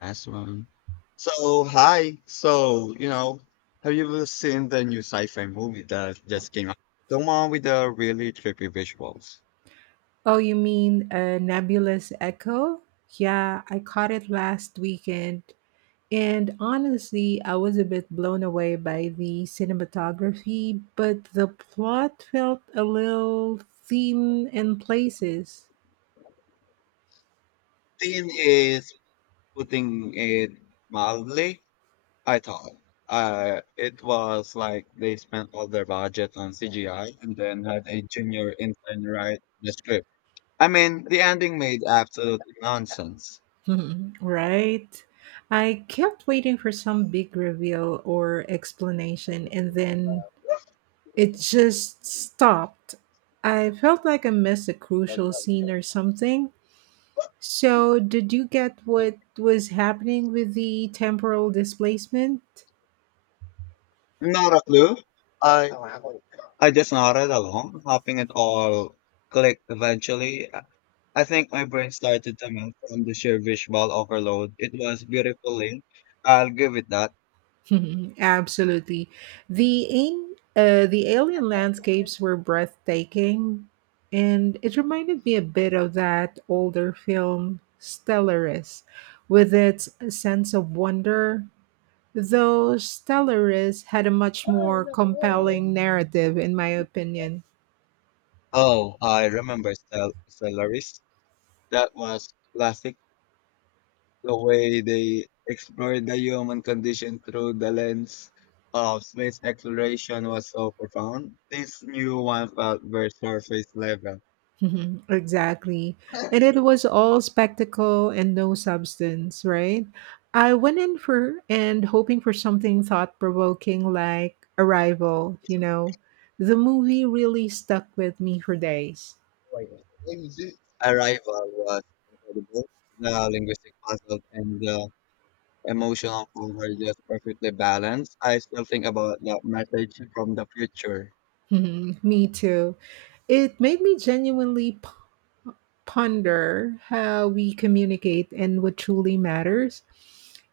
Last one. So, hi. Have you ever seen the new sci-fi movie that just came out? The one with the really trippy visuals. Oh, you mean a nebulous echo? Yeah, I caught it last weekend. And honestly, I was a bit blown away by the cinematography, but the plot felt a little thin in places. Thing is, putting it mildly, I thought. It was like they spent all their budget on CGI and then had a junior intern write the script. I mean, the ending made absolute nonsense. Right? I kept waiting for some big reveal or explanation, and then it just stopped. I felt like I missed a crucial scene or something. So, did you get what was happening with the temporal displacement? Not a clue. I just nodded along, hoping it all clicked eventually. I think my brain started to melt from the sheer visual overload. It was beautifully. I'll give it that. Absolutely. The ain- the alien landscapes were breathtaking, and it reminded me a bit of that older film Stellaris, with its sense of wonder. Though Stellaris had a much more compelling narrative, in my opinion. Oh, I remember Stellaris. That was classic. The way they explored the human condition through the lens of space exploration was so profound. This new one felt very surface level. Mhm, exactly. And it was all spectacle and no substance, right? I went in for and hoping for something thought provoking like Arrival. The movie really stuck with me for days. Arrival was incredible. The linguistic puzzle and the emotional form were just perfectly balanced. I still think about that message from the future. Mhm, me too. It made me genuinely ponder how we communicate and what truly matters.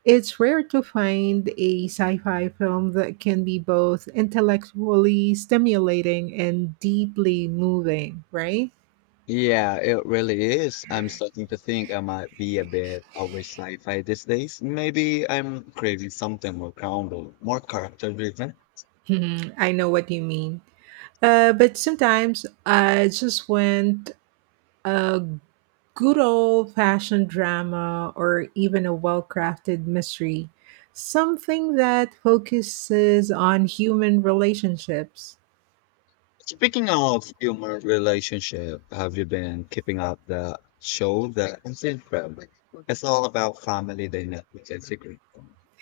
It's rare to find a sci fi film that can be both intellectually stimulating and deeply moving, right? Yeah, it really is. I'm starting to think I might be a bit over sci-fi these days. Maybe I'm craving something more grounded, more character-driven. Mhm, I know what you mean. But sometimes I just want a good old fashioned drama or even a well crafted mystery, something that focuses on human relationships. Speaking of human relationship, have you been keeping up the show that I'm seeing from? It's all about family dynamics and secret.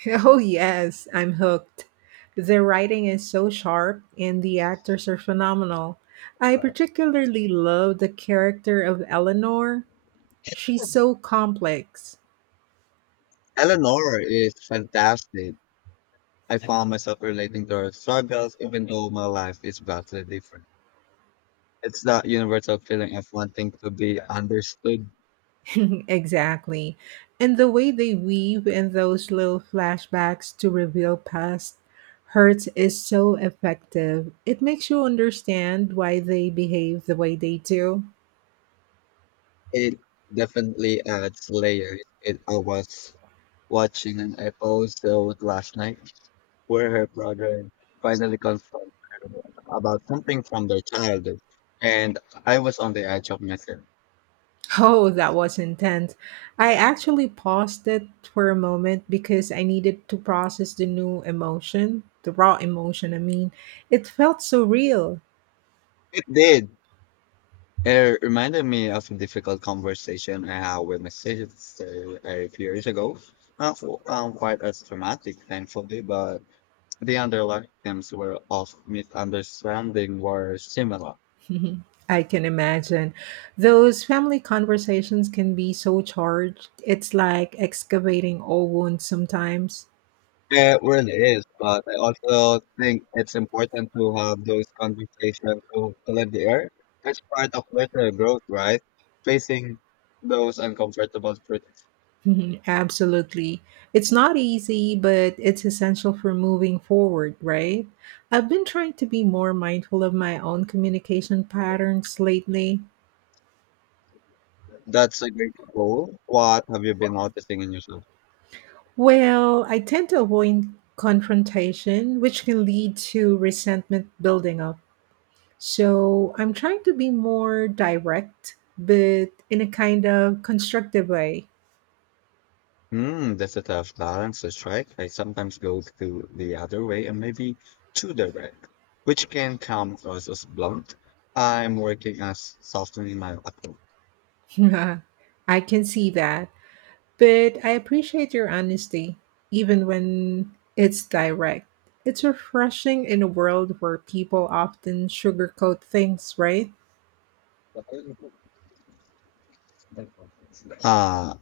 Oh, yes, I'm hooked. The writing is so sharp and the actors are phenomenal. I particularly love the character of Eleanor. She's so complex. Eleanor is fantastic. I found myself relating to her struggles, even though my life is vastly different. It's that universal feeling of wanting to be understood. Exactly. And the way they weave in those little flashbacks to reveal past hurts is so effective. It makes you understand why they behave the way they do. It definitely adds layers. I was watching an episode last night where her brother finally confronts her about something from their childhood, and I was on the edge of my seat. Oh, that was intense. I actually paused it for a moment because I needed to process the new emotion, the raw emotion. I mean, it felt so real. It did. It reminded me of a difficult conversation I had with my sister a few years ago. Not quite as dramatic, thankfully, but the underlying themes were of misunderstanding were similar. I can imagine. Those family conversations can be so charged. It's like excavating old wounds sometimes. It really is, but I also think it's important to have those conversations to clear the air. That's part of personal growth, right? Facing those uncomfortable truths. Mhm, absolutely. It's not easy, but it's essential for moving forward, right? I've been trying to be more mindful of my own communication patterns lately. That's a great goal. What have you been noticing in yourself? Well, I tend to avoid confrontation, which can lead to resentment building up. So I'm trying to be more direct, but in a kind of constructive way. Hmm, that's a tough balance to strike. I sometimes go to the other way and maybe too direct, which can come across as blunt. I'm working as softening my approach. I can see that. But I appreciate your honesty, even when it's direct. It's refreshing in a world where people often sugarcoat things, right? Uh,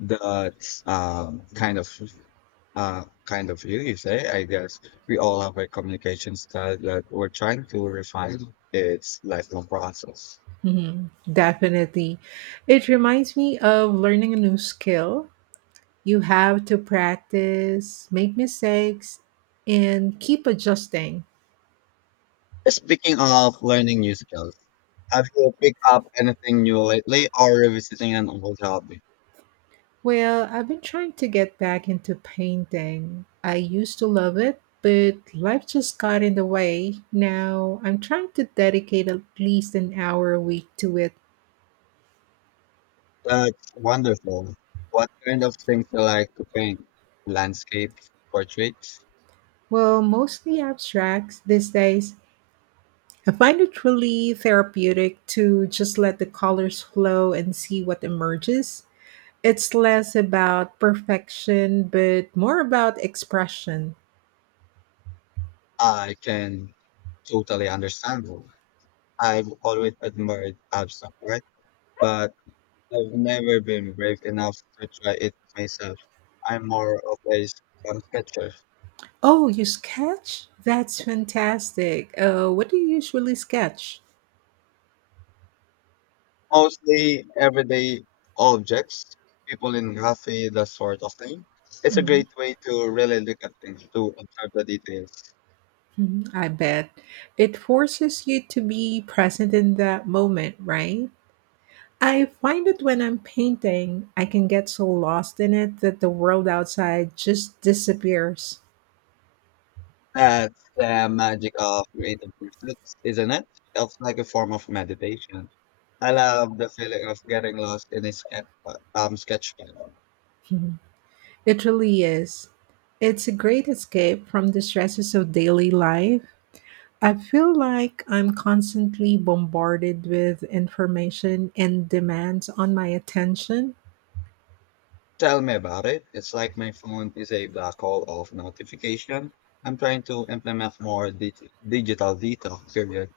that's kind of you, you say. I guess we all have a communication style that we're trying to refine. It's lifelong process. Mhm, definitely. It reminds me of learning a new skill. You have to practice, make mistakes, and keep adjusting. Speaking of learning new skills, have you picked up anything new lately or revisiting an old hobby? Well, I've been trying to get back into painting. I used to love it, but life just got in the way. Now I'm trying to dedicate at least an hour a week to it. That's wonderful. What kind of things you like to paint? Landscape, portraits? Well, mostly abstracts these days. I find it really therapeutic to just let the colors flow and see what emerges. It's less about perfection, but more about expression. I can totally understand. I've always admired abstract art, but I've never been brave enough to try it myself. I'm more of a sketcher. Oh, you sketch? That's fantastic. What do you usually sketch? Mostly everyday objects, people in graffiti, that sort of thing. It's a Mhm, great way to really look at things, to observe the details. mhm, I bet. It forces you to be present in that moment, right? I find that when I'm painting, I can get so lost in it that the world outside just disappears. That's the magic of creative pursuits, isn't it? Feels like a form of meditation. I love the feeling of getting lost in a sketch pad. Mhm. It really is. It's a great escape from the stresses of daily life. I feel like I'm constantly bombarded with information and demands on my attention. Tell me about it. It's like my phone is a black hole of notification. I'm trying to implement more digital detox period.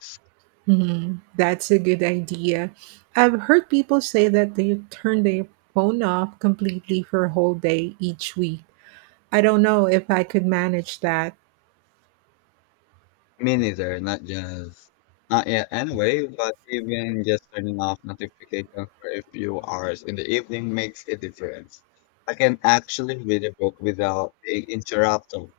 Mhm. That's a good idea. I've heard people say that they turn their phone off completely for a whole day each week. I don't know if I could manage that. Me neither, not yet anyway, but even just turning off notifications for a few hours in the evening makes a difference. I can actually read a book without being interrupted.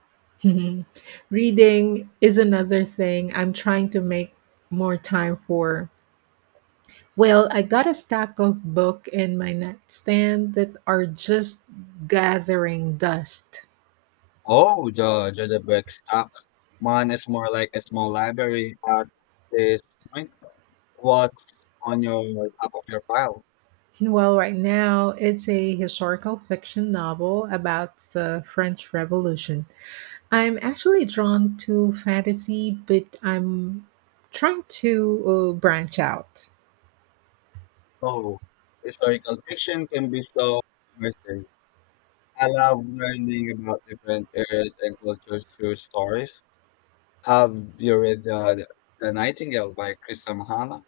Mhm. Reading is another thing I'm trying to make more time for. Well, I got a stack of book in my nightstand that are just gathering dust. Oh, the book stop. Mine is more like a small library at this point. What's on your top of your pile? Well, right now it's a historical fiction novel about the French Revolution. I'm actually drawn to fantasy, but I'm trying to branch out. So historical fiction can be so immersive. I love learning about different eras and cultures through stories. Have you read the Nightingale by Krista Mahana?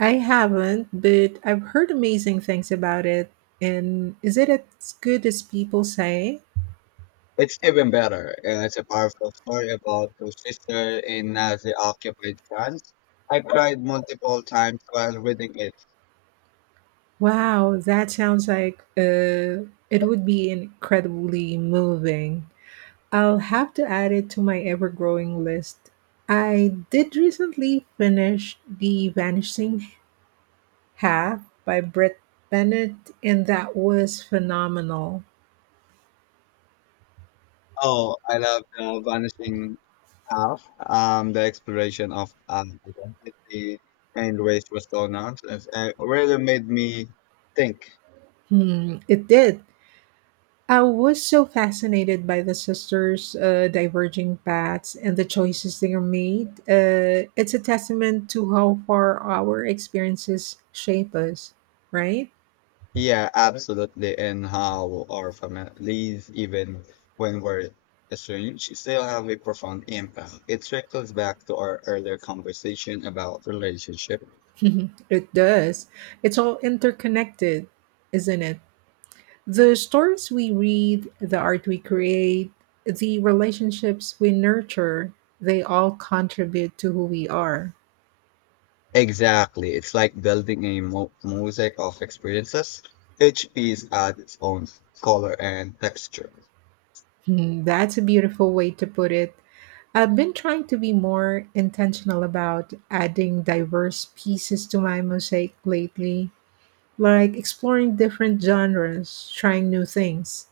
I haven't, but I've heard amazing things about it. And is it as good as people say? It's even better, and it's a powerful story about two sisters in Nazi-occupied France. I cried multiple times while reading it. Wow, that sounds like it would be incredibly moving. I'll have to add it to my ever growing list. I did recently finish The Vanishing Half by Britt Bennett, and that was phenomenal. Oh, I love the vanishing half. The exploration of identity and race was so nonsense. It really made me think. Hmm, it did. I was so fascinated by the sisters' diverging paths and the choices they made. It's a testament to how far our experiences shape us, right? Yeah, absolutely. And how our families, even when we're estranged, still have a profound impact. It circles back to our earlier conversation about relationship. It does. It's all interconnected, isn't it? The stories we read, the art we create, the relationships we nurture, they all contribute to who we are. Exactly. It's like building a mo mosaic of experiences. Each piece adds its own color and texture. Hmm, that's a beautiful way to put it. I've been trying to be more intentional about adding diverse pieces to my mosaic lately, like exploring different genres, trying new things.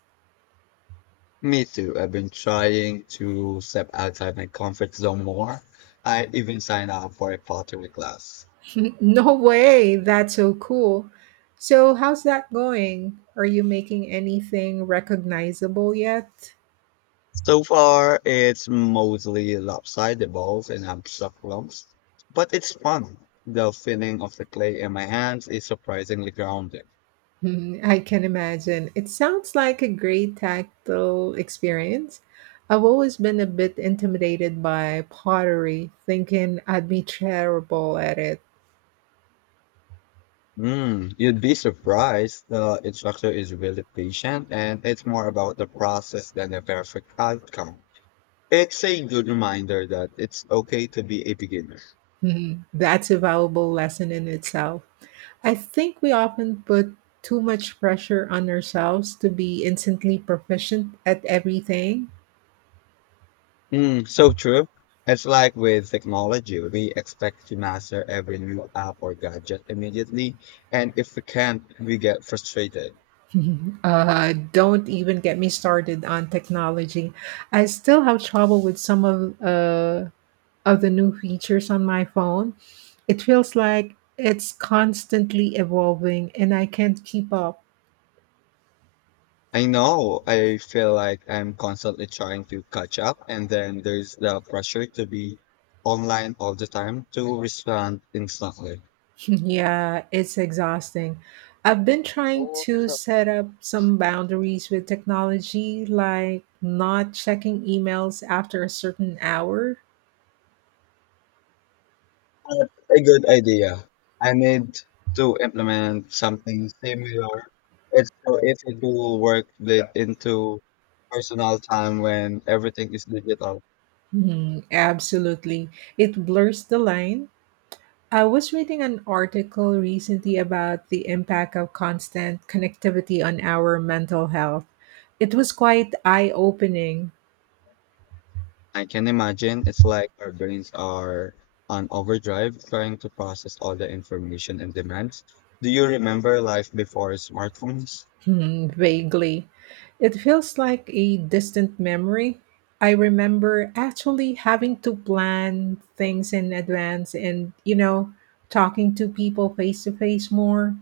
Me too. I've been trying to step outside my comfort zone more. I even signed up for a pottery class. No way, that's so cool. So, how's that going? Are you making anything recognizable yet? So far, it's mostly lopsided balls and abstract lumps, but it's fun. The feeling of the clay in my hands is surprisingly grounded. Mhm, I can imagine. It sounds like a great tactile experience. I've always been a bit intimidated by pottery, thinking I'd be terrible at it. Mm, you'd be surprised. The instructor is really patient, and it's more about the process than the perfect outcome. It's a good reminder that it's okay to be a beginner. Mhm, that's a valuable lesson in itself. I think we often put too much pressure on ourselves to be instantly proficient at everything. Mm, so true. It's like with technology, we expect to master every new app or gadget immediately, and if we can't, we get frustrated. Don't even get me started on technology. I still have trouble with some of the new features on my phone. It feels like it's constantly evolving and I can't keep up. I know I feel like I'm constantly trying to catch up, and then there's the pressure to be online all the time to respond instantly. Yeah, it's exhausting. I've been trying to set up some boundaries with technology, like not checking emails after a certain hour. That's a good idea. I need to implement something similar. It's so easy to work it into personal time when everything is digital. Mhm, absolutely. It blurs the line. I was reading an article recently about the impact of constant connectivity on our mental health. It was quite eye opening. I can imagine it's like our brains are on overdrive trying to process all the information and demands. Do you remember life before smartphones? Vaguely. It feels like a distant memory. I remember actually having to plan things in advance and, talking to people face to face more.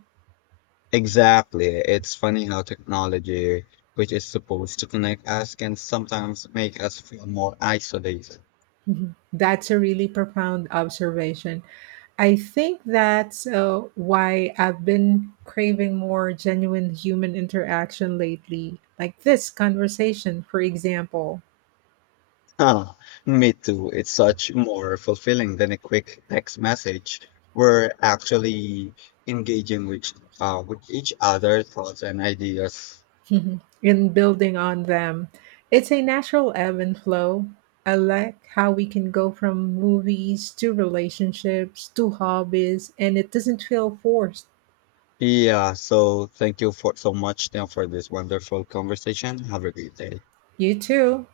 Exactly. It's funny how technology, which is supposed to connect us, can sometimes make us feel more isolated. Mhm. That's a really profound observation. I think that's why I've been craving more genuine human interaction lately, like this conversation, for example. Ah, me too. It's such more fulfilling than a quick text message. We're actually engaging with each other thoughts and ideas. Mhm. In building on them. It's a natural ebb and flow. I like how we can go from movies to relationships to hobbies, and it doesn't feel forced. Yeah, so thank you for so much now for this wonderful conversation. Have a great day. You too.